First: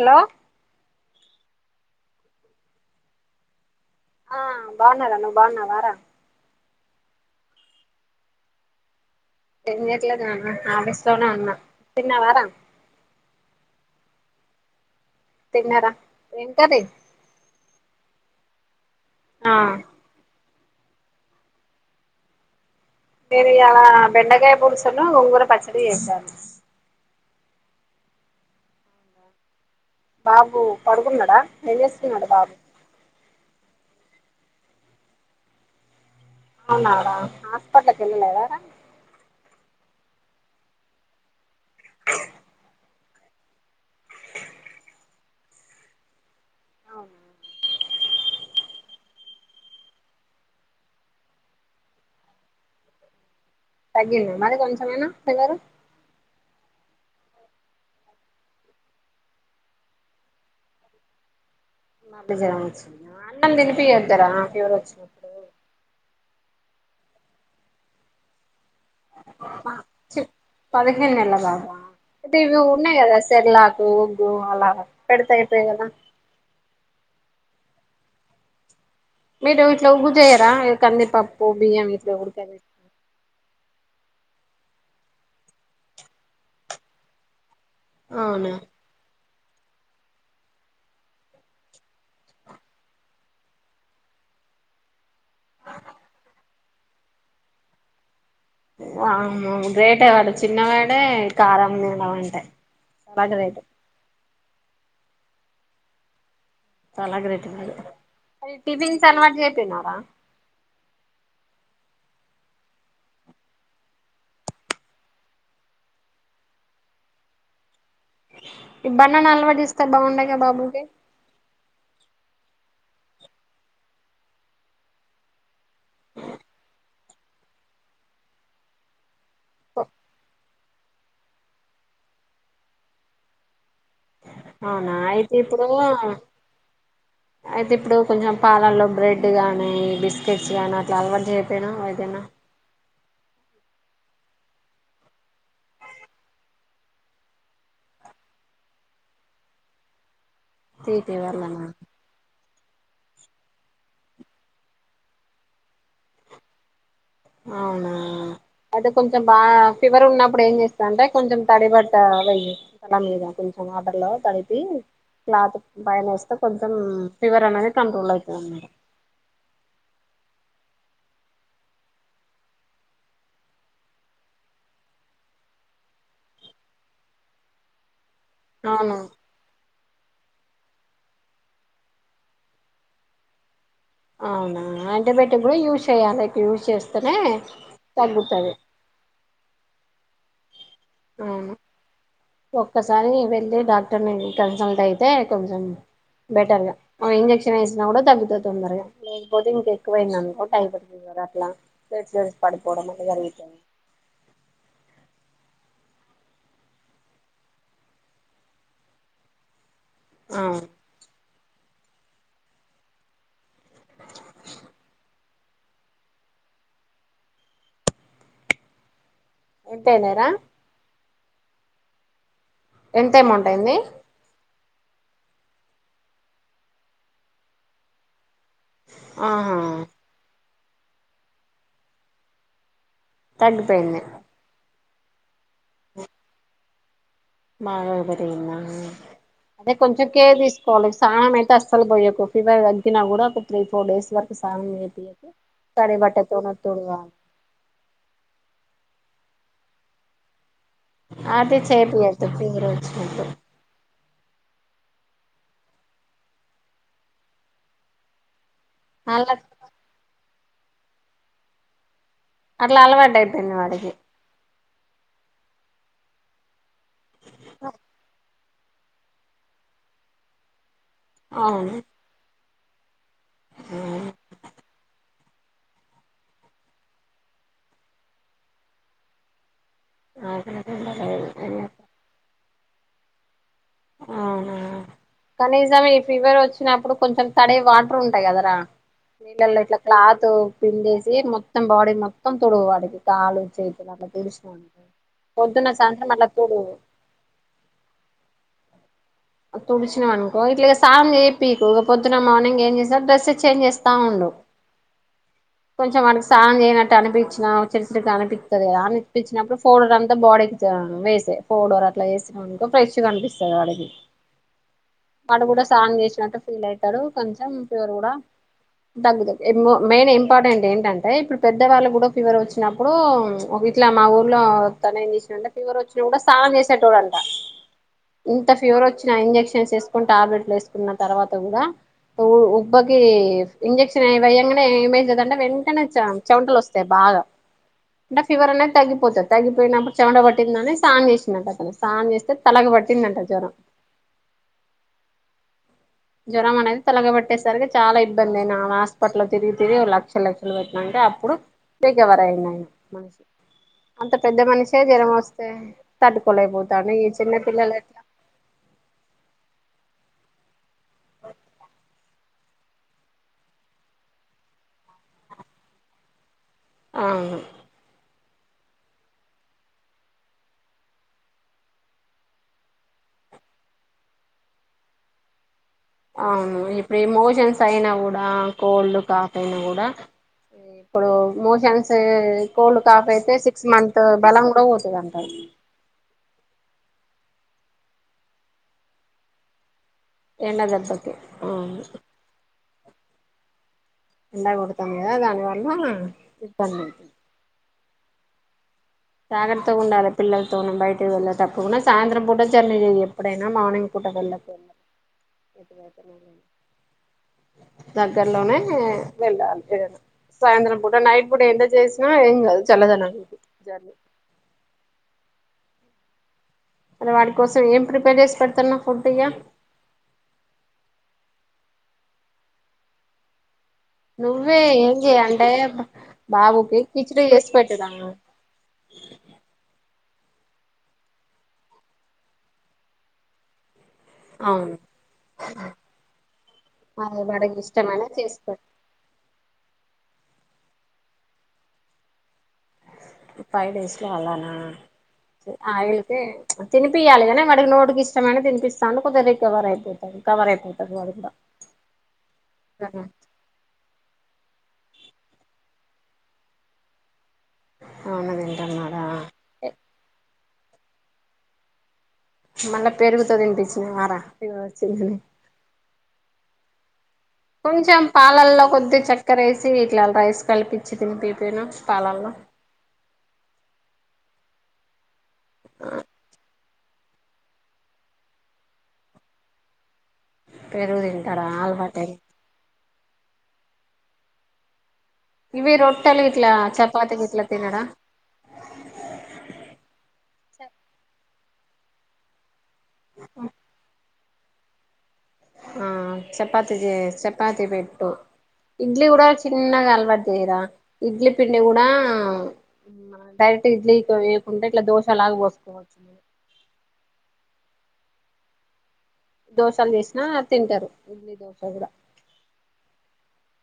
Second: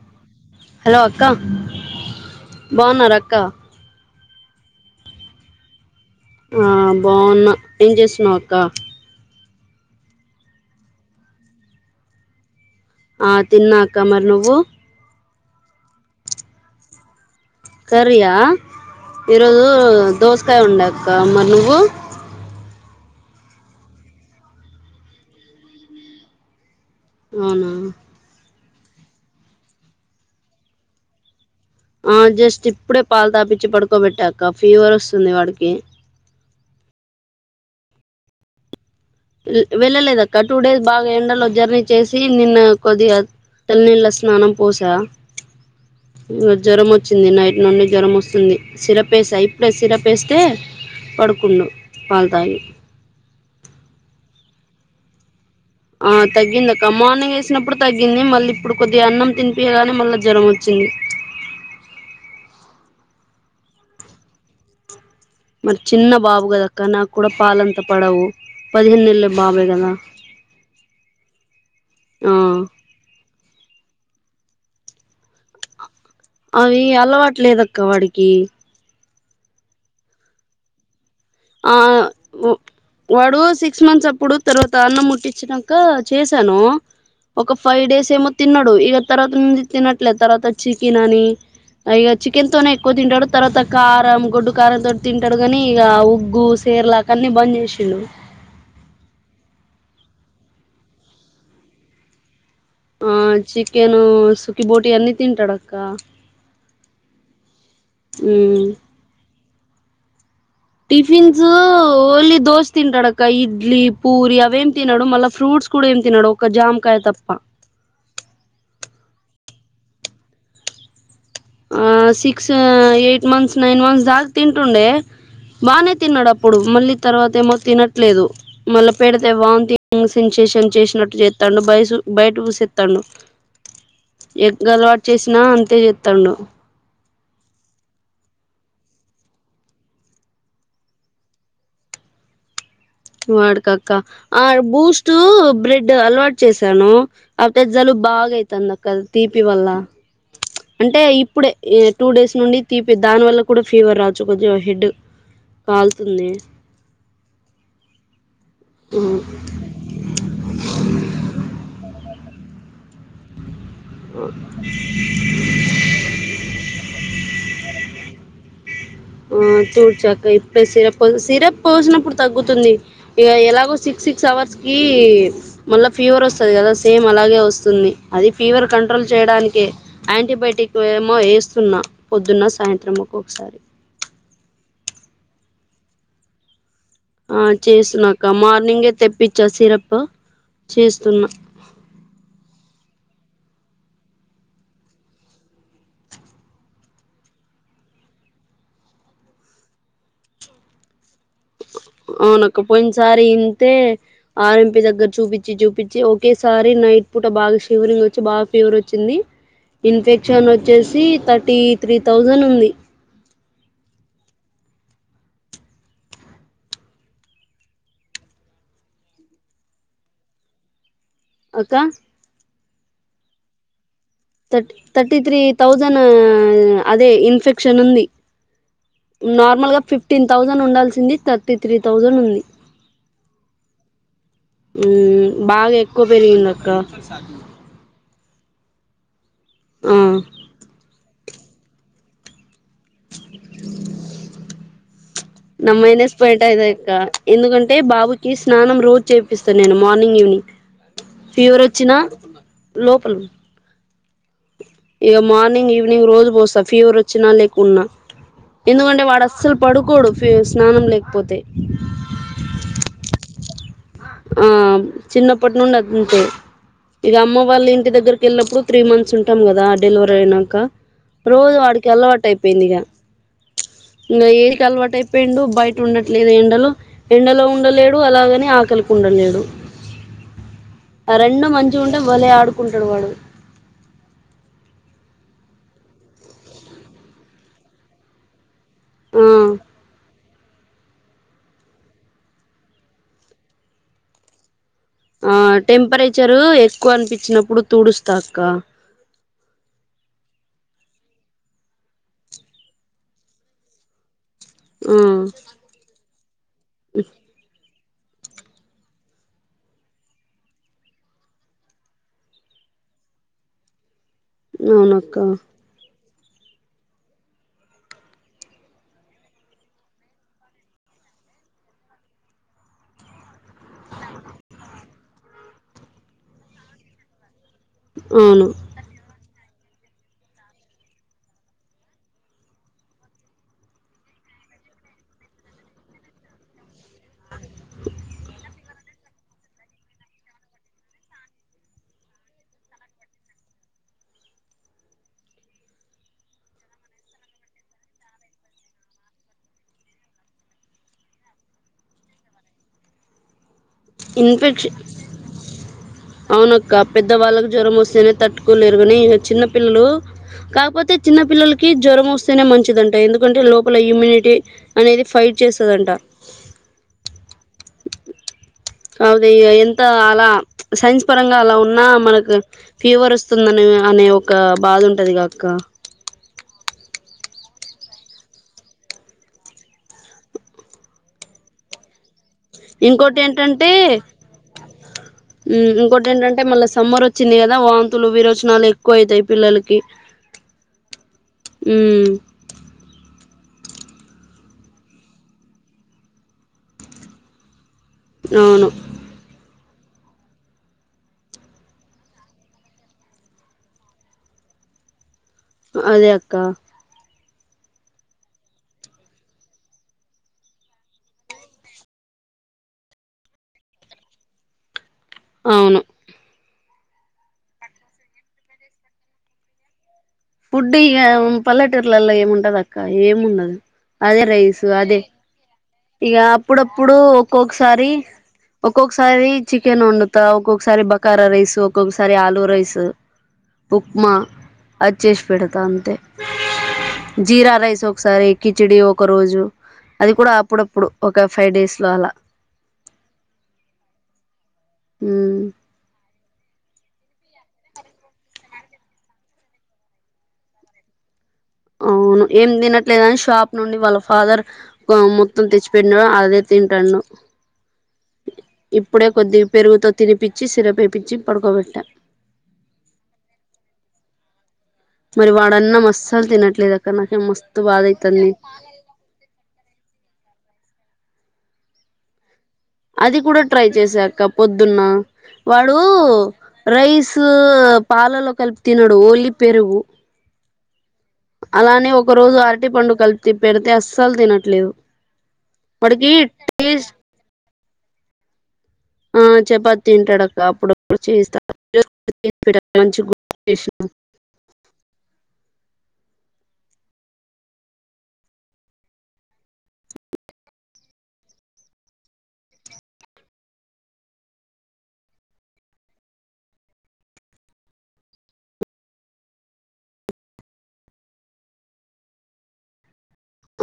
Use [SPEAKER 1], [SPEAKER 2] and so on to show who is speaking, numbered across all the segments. [SPEAKER 1] Hello
[SPEAKER 2] hello అక్క బాగున్నారు అక్క
[SPEAKER 1] ఆ బాగున్నారా నువ్ బాగున్నావరా
[SPEAKER 2] ఆ బాగున్నా ఏం చేస్తున్నావ్ అక్క
[SPEAKER 1] ఏం చేయట్లేదు నాన్న ఆఫీసులోనే ఉన్న తిన్నావారా
[SPEAKER 2] ఆ తిన్నా అక్క మరి నువ్వు
[SPEAKER 1] తిన్నారా ఏం కర్రీ
[SPEAKER 2] కరియా
[SPEAKER 1] ఆ
[SPEAKER 2] ఈరోజు దోస కా ఉండక్క మరి నువ్వు
[SPEAKER 1] నేను ఇయ్యాల బెండకాయ పులుసును గూర పచ్చడి చేసాను
[SPEAKER 2] అవునా
[SPEAKER 1] బాబు పడుకున్నాడా ఏం
[SPEAKER 2] ఆ
[SPEAKER 1] చేస్తున్నాడు బాబు
[SPEAKER 2] జస్ట్ ఇప్పుడే పాలు తాపిచ్చి పడుకోబెట్టాక ఫీవర్ వస్తుంది వాడికి
[SPEAKER 1] అవునాడా హాస్పిటల్ కి వెళ్లలేదా రా
[SPEAKER 2] వెళ్ళలేదు అక్క టూ డేస్ బాగా ఎండలో జర్నీ చేసి నిన్న కొద్దిగా తల్లినీళ్ళ స్నానం పోసా ఇగ జ్వరం
[SPEAKER 1] అవునా
[SPEAKER 2] వచ్చింది నైట్ నుండి జ్వరం వస్తు వస్తుంది సిరప్ వేస్తా ఇప్పుడే సిరప్ వేస్తే పడుకున్నడు పాలు తాగి
[SPEAKER 1] తగ్గింది మరి కొంచమేనా ఫీవర్
[SPEAKER 2] ఆ తగ్గిందిక్క మార్నింగ్ వేసినప్పుడు తగ్గింది మళ్ళీ ఇప్పుడు కొద్ది అన్నం తినిపియగానే మళ్ళీ జ్వరం వచ్చింది [inaudible]
[SPEAKER 1] అన్నం తినిపియేద్దారా ఫీవర్ వచ్చినప్పుడు
[SPEAKER 2] మరి చిన్న బాబు గదాక్క నాకు కూడా పాలంత పడవు పదిహేను నెలల బాబే కదా
[SPEAKER 1] చి పదిహేనుల బాబు
[SPEAKER 2] ఆ
[SPEAKER 1] అ ఇవి ఉన్నాయి కదా సిర్లాకు ఉగ్గు అలా పెడతాయిపోయి కదా
[SPEAKER 2] అవి అలవాటులేదక్క వాడికి
[SPEAKER 1] మీరు వీట్లో ఉగ్గు చెయ్యరా కంది ప
[SPEAKER 2] ఆ వాడు సిక్స్ మంత్స్ అప్పుడు తర్వాత అన్నం ముట్టించినంక చేశాను ఒక ఫైవ్ డేస్ ఏమో
[SPEAKER 1] అవునా
[SPEAKER 2] తిన్నాడు ఇక తర్వాత ది తినట్లే తర్వాత చికెన్ అని ఇక చికెన్ తోనే ఎక్కువ తింటాడు తర్వాత కారం గొడ్డు కారంతోటి తింటాడు కాని ఇక వుబ్ గు సేర్లాకన్ని బంద్ చేసిండు
[SPEAKER 1] వామ్మో గ్రేటేవాడు చిన్నవాడే కారం నడం అంటే
[SPEAKER 2] ఆ
[SPEAKER 1] చాలా గ్రేట్
[SPEAKER 2] చికెను సుకి బోటి అన్ని తింటాడక్క
[SPEAKER 1] అ టిఫిన్ స అలవాటు చేయకపోయినా రా
[SPEAKER 2] టిఫిన్స్ ఓలీ దోశ తింటాడు అక్క ఇడ్లీ పూరి అవేం తిన్నాడు మళ్ళా ఫ్రూట్ ఫ్రూట్స్ కూడా ఏం తినడు ఒక జామకాయ తప్ప
[SPEAKER 1] ఈ బనానా అలవాటు చేస్తే బాగుండే కదా బాబుకి
[SPEAKER 2] ఆ six eight months nine months దాగ తింటుండే బానే తిన్నాడు అప్పుడు మళ్ళీ తర్వాత ఏమో తినట్లేదు మళ్ళా పేడ అ వాన్థింగ్ సెన్సేషన్ చేసినట్టు చేత్తాడు బయట వుసెత్తాడు ఎగ్
[SPEAKER 1] అవునా
[SPEAKER 2] అలవాటు
[SPEAKER 1] అయితే
[SPEAKER 2] చేసినా
[SPEAKER 1] ఇప్పుడు
[SPEAKER 2] అంతే చేత్తాండు
[SPEAKER 1] అయితే ఇప్పుడు కొంచెం పాలల్లో బ్రెడ్ గానీ బిస్కెట్స్ గానీ అట్లా అలవాటు చేయపోయాను అదనా
[SPEAKER 2] వాడికక్క ఆ బూస్టూ బ్రెడ్డు అలవాటు చేసాను అట్లే జలుబ్ బాగైతాంది అక్క తీపి వల్ల అంటే
[SPEAKER 1] టీటీ
[SPEAKER 2] ఇప్పుడే
[SPEAKER 1] వాళ్ళనా
[SPEAKER 2] టూ డేస్ నుండి తీపి దాని వల్ల కూడా ఫీవర్ రాచ్చు కొజ్జిగ హెడ్ కాల్తుంది
[SPEAKER 1] అవునా అంటే
[SPEAKER 2] ఆ
[SPEAKER 1] కొంచెం బాగా ఫీవర్ ఉన్నప్పుడు ఏం జేస్తా అంటే కొంచెం తడిబట్ట వెయ్ తల మీద ల కొంచెం ఆటర్లో తడిపి క్లాత్ పైన ఎస్తే కొంచెం ఫీవర్ అనేది కంట్రోల్ అయితదనమాట
[SPEAKER 2] ఊ చూడ్చాక్క ఇప్పుడే సిరప్పం సిరప్ పోసినప్పుడు తగ్గుతుంది ఇగ ఎలాగో సిక్ సిక్స్ అవర్స్ కి మళ్ళ ఫీవరొస్తది గదా సేమ్ అలాగే వస్తుంది అది ఫీవర్
[SPEAKER 1] అవును
[SPEAKER 2] కంట్రోల్ చేయడానికె ఆంటీబయాటిక్ వేమో ఏస్తున్నా పొద్దున్న సాయంత్రం ఒక్కొక్కసారి
[SPEAKER 1] అవునా ఆంటిబయొటిక్ గుడా యూజ్ చేయ్యాలే యూజ్ చేస్
[SPEAKER 2] ఆ చేస్తున్నా అక్క మార్నింగే తెప్పిచ్చా సిరపు చేస్తున్నా
[SPEAKER 1] దానికే వెళ్ళి డాక్టర్ని కన్సల్ట్ అయితే కొంచెం బెటర్ గా ఉ ఇంజెక్షన్ ఏసినా గుడా తగ్గుతది తొందరగా లేకపోతే ఇంకెక్కువయిందినుకో టైం. పడతది అట్లా ప్లేట్లెట్స్
[SPEAKER 2] అవునక్క పోయిన
[SPEAKER 1] పడిపోవడం అట్లా
[SPEAKER 2] సారి
[SPEAKER 1] జరుగుతుంది
[SPEAKER 2] ఇంతే ఆర్ఎంపీ దగ్గర చూపిచ్చి చూపి చ్చి. ఒకేసారి నైట్ పూట బాగా షివరింగ్ వచ్చి బాగా ఫీవరొచ్చింది
[SPEAKER 1] ఆ
[SPEAKER 2] ఇన్ఫెక్షన్ నొచ్చేసి థర్టీ త్రీ థౌజండ్ ఉంది.
[SPEAKER 1] ఎంతైయినాయ్ రా
[SPEAKER 2] అక్కా
[SPEAKER 1] ఎంత ఎమౌంట్ అయింది.
[SPEAKER 2] Thirty three thousand. అదే ఇన్ఫెక్షన్ ఉంది
[SPEAKER 1] ఆహా
[SPEAKER 2] నార్మల్ గా ఫిఫ్టీన్ థౌసండ్ ఉండాల్సింది. థర్టీ త్రీ థౌజనుంది.
[SPEAKER 1] తగ్గిపోయింది.
[SPEAKER 2] ఉ బాగా ఎక్కువ పెరిగింది అక్క.
[SPEAKER 1] బాగా పెరిగింద. అదే కొంచం కేేర్ దీసుకోవాల సానం అ తేఅస్సల్ బోయకు. ఫీవర్ తగ్గిన గూడా ఒక త్రీ ఫోర్ డేస్ వరకు సానం జేపియకు
[SPEAKER 2] నా మైనస్ పాయింట్ అదే అక్క. ఎందుకంటే బాబుకి స్నానం రోజు చేపిస్తా నేను మార్నింగ్, ఈవినింగ్
[SPEAKER 1] అది
[SPEAKER 2] ఫీవరొచ్చినా
[SPEAKER 1] చేపియద్దు ఫీవర్
[SPEAKER 2] లోపల
[SPEAKER 1] వచ్చినప్పుడు
[SPEAKER 2] ఇగ మార్నింగ్, ఈవినింగ్ రోజు బోస్తా. ఫీవరొచ్చినా లేకున్నా ఎందుకంటే వాడు
[SPEAKER 1] అలా
[SPEAKER 2] అస్సలు పడుకోడు ఫి స్నానం లేకపోతే
[SPEAKER 1] అట్లా అలవాటైపెయింది వాడికి
[SPEAKER 2] ఆ చిన్నప్పటి నుండి అంతే. ఇగ అమ్మ వాళ్ళ ఇంటి దగ్గరకి వెళ్ళప్పుడు త్రీ మంత్స్ ఉంటాం కదా. దా డెలివరీ అయినంక రోజు
[SPEAKER 1] అవును
[SPEAKER 2] వాడికి అలవాటు అయిపెయింది ఇగ ఇంగ వీడికి అలవాటయ్ ఎండు బయట ఉండట్లేదు ఎండలో. ఎండలో ఉండలేడు అలాగని ఆకలికి ఉండలేడు. ఆ రెండు మంచి ఉంటే భలే ఆడుకుంటాడు వాడు.
[SPEAKER 1] ఆ కానీసమ్ ఈ ఫీవర్ వచ్చినప్పుడు కొంచెం తడి వాట్రుంటాయి గదా రా
[SPEAKER 2] ఆ
[SPEAKER 1] నీళ్ళళ్ళో ఇట్లా క్లా తు పిండేసి మొత్తం బాడీ మొత్తం తుడవాలి. కాలు చేతులు అట్లా తుడుస్కోండి.
[SPEAKER 2] ఆ టెంపరేచరు ఎక్కువ అనిపించినప్పుడు తుడుస్తా అక్క
[SPEAKER 1] తుడిచినావనుకో ఇట్లా ఇగ స్నానం చేపీకు. ఇక పొద్దున్న, మార్నింగ్ ఏం చేస్తార్ డ్రెస్స్ చేంజ్ చేస్తా ఉండు.
[SPEAKER 2] ఆ
[SPEAKER 1] కొంచెం వాళ్ళకి స్నానం చేయనట్టు అనిపించిన [unintelligible] అనిపించినప్పుడు ఫౌర్డర్ అంతా బాడీకి వేసేయ్ ఫౌర్డరు అట్లా వేసినవనుకో ప్రెష్ గా అనిపిస్తుంది వాడికి.
[SPEAKER 2] అవునక్క
[SPEAKER 1] వాడు గూడా స్నానం జేస్ నట్ట ఫీల్ అయితాడు కొంచెం ఫివర్ గుడా మెయిన్ ఇంపార్టెంట్ ఏంటంటే ఇప్పుడు పెద్ద వాళ్ళ కూడా ఫీవర్ వచ్చినప్పుడు ఒక ఇట్లా మా ఊర్లో తనే ఏం చేసినంటే ఫీవర్ వచ్చిన కూడా స్నానం చేసేటోడంట ఇంత
[SPEAKER 2] అవును
[SPEAKER 1] ఫీవర్ వచ్చిన ఇంజెక్షన్స్ వేసుకొని టాబ్లెట్లు వేసుకున్న తర్వాత కూడా ఉబ్బకి ఇంజెక్షన్ వేయ్యంగానే ఏమేందింటే వెంటనే చెమటలు వస్తాయి బాగా బాగా అంటే ఫీవర్ అనేది తగ్గిపోతది. తగ్గిపోయినప్పుడు చెమట పట్టిందని స్నానం చేసిడట్ట అతను స్నానం చేస్తే తల పట్టిదట జ్వరం. జ్వరం అనేది తలగబట్టేసరికి చాలా ఇబ్బంది అయినా హాస్పిటల్ తిరిగి తిరిగి లక్షల లక్షలు పెట్టిన అప్పుడు రికవరు అయినాడు మనిషి అంత పెద్ద
[SPEAKER 2] ఇన్ఫెక్షన్
[SPEAKER 1] మనిషే జ్వరం వస్తే
[SPEAKER 2] అవునక్క
[SPEAKER 1] తట్టుకోలేకపోతాండు. ఈ చిన్నపిల్లలు ఎట్లా
[SPEAKER 2] ఈ చిన్న పిల్లలు కాకపోతే చిన్న పిల్లలకి జ్వరం వస్తే మంచిదింట ఎందుకంటే లోపల ఇమ్యూనిటీ అనేది ఫైట్ చేస్తుందంట.
[SPEAKER 1] అవును
[SPEAKER 2] అవును ఎంత అలా సైన్స్ పరంగా అలా ఉన్నా మనకు ఫీవర్ వస్తుందని అనే ఒక బాధ ఉంటదిగాక్క
[SPEAKER 1] అవును ఇప్పుడు మోషన్స్ అయినా కూడా కోల్డ్ కాఫ్ అయినా కూడా ఇప్పుడు మోషన్స్ కోల్డ్ కాఫీ
[SPEAKER 2] ఇంకోటి
[SPEAKER 1] అయితే సిక్స్
[SPEAKER 2] ఏంటంటే
[SPEAKER 1] మంత్ బెలం కూడా పోతుంది అంటారు
[SPEAKER 2] అంటే మళ్ళా సమ్మర్ వచ్చింది కదా వాంతులు విరోచనాలు ఎక్కువ అవుతాయి పిల్లలకి
[SPEAKER 1] ఎండదిబ్బకి ఆవు
[SPEAKER 2] హ్మ్.
[SPEAKER 1] ఎండ కొడతాం కదా దాని వల్ల ఇబ్బంది ఉతుుంది
[SPEAKER 2] అవును
[SPEAKER 1] జాగ్రత్తగా ఉండాలి పిల్లలతో బయటకి వెళ్ళే తప్పుండా సాయంత్రం పూట జర్నీ లేదు ఎప్పుడైనా మార్నింగ్ ప అంటబండ
[SPEAKER 2] అదే
[SPEAKER 1] ఇదివేదన
[SPEAKER 2] అక్క.
[SPEAKER 1] దగ్గర్లోనే వెళ్ళాలిర సాయంత్రం పూట నైట్ పూట ఎంత చేసినా ఏం కాదు చల్లదనానికి జర్నీ
[SPEAKER 2] అవును
[SPEAKER 1] వాడి కోసం ఏం ప్రిపేర్ చేసి పెడుతున్నా ఫుడ్ ఇ్యా
[SPEAKER 2] ఫుడ్ ఇక పల్లెటూరులలో ఏముండదు అక్క ఏముండదు అదే
[SPEAKER 1] నువ్వే
[SPEAKER 2] రైసు
[SPEAKER 1] ఏం
[SPEAKER 2] అదే
[SPEAKER 1] చేయి అంటే
[SPEAKER 2] ఇక
[SPEAKER 1] బాబుకి
[SPEAKER 2] అప్పుడప్పుడు
[SPEAKER 1] కిచిడి చేసి
[SPEAKER 2] ఒక్కొక్కసారి
[SPEAKER 1] పెట్టరా
[SPEAKER 2] ఒక్కొక్కసారి చికెన్ ఉండదు ఒక్కొక్కసారి బకారా రైస్ ఒక్కొక్కసారి ఆలుూ రైస్ ఉప్మా
[SPEAKER 1] అవును
[SPEAKER 2] చేసి పెటూత్ అంతే
[SPEAKER 1] అదే
[SPEAKER 2] ఉంది జీరా
[SPEAKER 1] వాడికి
[SPEAKER 2] రైస్
[SPEAKER 1] ఇష్టమైన
[SPEAKER 2] ఒకసారి
[SPEAKER 1] చేసి పెట్టు
[SPEAKER 2] కిచడి ఒక రోజు అది కూడా అప్పుడప్పుడు ఒక ఫైవ్ డేస్ లో అలా
[SPEAKER 1] ఫైవ్ డేస్ లో అళ్ళనా
[SPEAKER 2] హ్మ్.
[SPEAKER 1] అయితే తిపియాలిగానీ వాడికి నోటికి ఇష్టమైననా తిపిస్తాంే కొద్ది రికవర్ అయిపోతంది రే కవర్ అయిపోతంది వాడు కూడా
[SPEAKER 2] అవును ఏం
[SPEAKER 1] ఆహా
[SPEAKER 2] తినట్లేదు అని షాప్ నుండి వాళ్ళ ఫాదర్ మొత్తం తెచ్చిపెట్టినాడు అదే తింటాను
[SPEAKER 1] అవును తింటన్నాడా
[SPEAKER 2] ఇప్పుడే కొద్ది పెరుగుతో తినిపచ్చి సిరప్ పడుకోబెట్ట
[SPEAKER 1] మళ్ళా పెరుగుతో తినిపించిన వారా
[SPEAKER 2] మరి వాడన్నా మస్సాలు తినట్లేదు అక్కడ
[SPEAKER 1] కొంచెం పాలల్లో కొద్దిీ చక్కరేసి వీట్ల రేసు కలిపించి తినిపించి పెట్టు
[SPEAKER 2] అది కూడా ట్రై చేసాక పొద్దున్న వాడు రైస్ పాలలో కలిపి తినడు ఓన్లీ పెరుగుపెరుగు
[SPEAKER 1] పెరుగు తింటాడా
[SPEAKER 2] అలానే
[SPEAKER 1] అలవాటై
[SPEAKER 2] ఒక రోజు అరటి పండు కలిపి పెడితే అస్సలు తినట్లేదు
[SPEAKER 1] ఇవి
[SPEAKER 2] వాడికి
[SPEAKER 1] రొట్టలు ఇట్లా
[SPEAKER 2] టేస్ట్
[SPEAKER 1] చపాతికిట్లా తినడా
[SPEAKER 2] ఆ చపాతింటాడక్క అప్పుడుప్పుడు చేస్త మంచిచేసిన
[SPEAKER 1] ఆ చపాతి జ చపాతి పెయిట్టు ఇడ్లీ కూడా చిన్నగా అలవాటు చేయరా ఇడ్లీ పిండి కూడాడా డైరెక్ట్ ఇడ్లీ వేయకుండా ఇట్లా దోశ లాగా పోసుకోవచ్చు దోశలు చేసినా తింటారు ఇడ్లీ దోశ కూడా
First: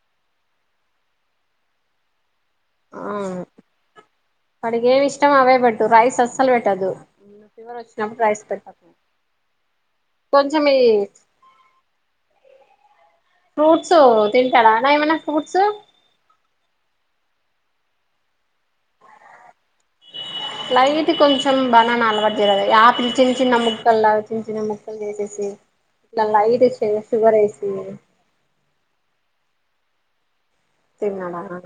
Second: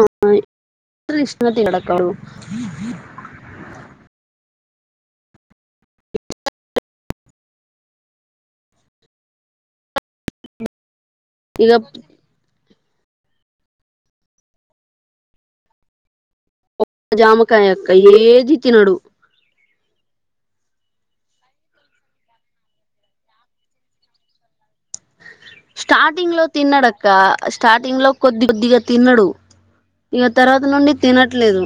[SPEAKER 2] ఆ ఎ ఇష్టత కడక్కు
[SPEAKER 1] అడిగేమి ఇష్టం అవేపేట్టు రైస్ ఆసలు బెట్టదు ఫీవర్ వచ్చినప్పుడు రైస్ పెట్టప్ప పంచమి
[SPEAKER 2] ఇక
[SPEAKER 1] ఫ్రూట్సు తింటాడా న మనా ఫ్రూట్స్
[SPEAKER 2] జామకాయ అక్క ఏది తినడు
[SPEAKER 1] లైతే కొంచెం బానాం అలవాడిదిరద ఆపి చిన్న చిన్న ముక్కల్లా చిన్న చిన్న ముక్క
[SPEAKER 2] స్టార్టింగ్ లో తిన్నడ అక్క
[SPEAKER 1] షుగర్ వేసి
[SPEAKER 2] స్టార్టింగ్ లో కొద్ది కొద్దిగా తినడు ఇక తర్వాత నుండి
[SPEAKER 1] తిన్నాడా
[SPEAKER 2] తినట్లేదు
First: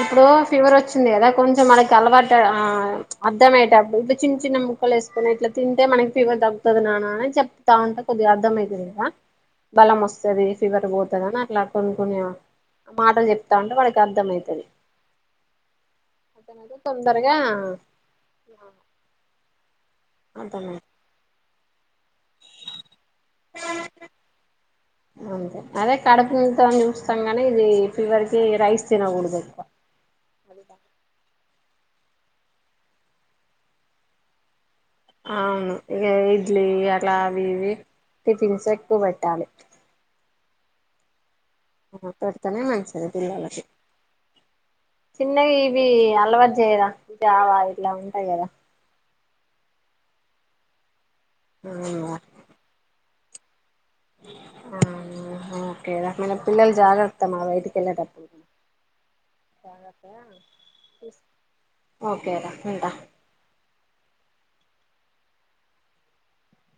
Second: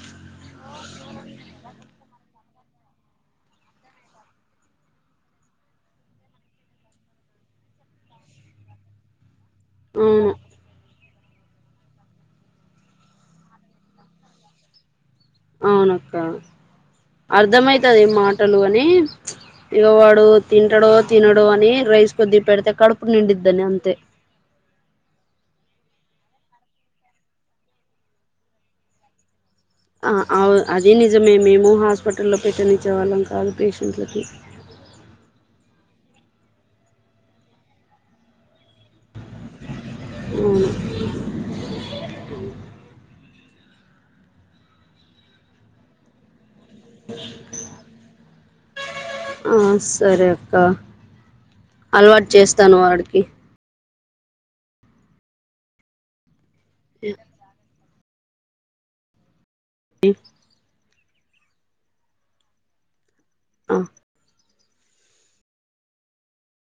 [SPEAKER 1] ఇప్పుడు ఫీవర్ వచ్చింది కదా కొంచెం మనకి అలవాటు అర్థమయ్యేటప్పుడు ఇప్పుడు చిన్న చిన్న ముక్కలు వేసుకుొని ఇట్లా తింటే మనకి ఫీవర్ తగ్గుతుంది నానా అని చెప్తా ఉంటా కొద్దిగా అర్థమయతది కదా బలం
[SPEAKER 2] అవును
[SPEAKER 1] వస్తది ఫీవర్ పోతదిని అట్లా కొనుకునేవా మాటలు చెప్తా ఉంటే వాడికి అర్థంమయితది
[SPEAKER 2] అవునక్క అర్ధమైతది మాటలు అని ఇగ వాడు
[SPEAKER 1] అర్థమై
[SPEAKER 2] తింటాడో తినడో అని రైస్ కొద్దిగ పెడితే కడుపు నిండిద్దనీ అంతే
[SPEAKER 1] అంతే అదే కడుపుంత చూపిస్తాం గాని ఇది ఫీవర్ కి రైస్ తినకూడదు ఎక్కువ
[SPEAKER 2] ఆ అవు అదే నిజమే మేము ము హాస్పిటల్లో పెట్టనిచ్చేవాళ్ళం కాదు పేషెంట్లకి
[SPEAKER 1] అవును ఇగ ఇడ్లీ అలా అవి ఇవి టిఫిన్స్ ఎక్కువ పెట్టాలి
[SPEAKER 2] అవును
[SPEAKER 1] పిల్లోళ్ళకి చిన్నవి ఇవి అలవాటు చేయాలి ఇవి జావా ఇట్లా ఉంటాయి కదా
[SPEAKER 2] ఆ సరే అక్క అలవాటు చేస్తాను వాడికి
[SPEAKER 1] ఆ ఓకే పిల్లలు జాగ్రత్తమా బయటికి వెళ్ళేటప్పుడు ఒకే రా ఉంటా
[SPEAKER 2] ఆ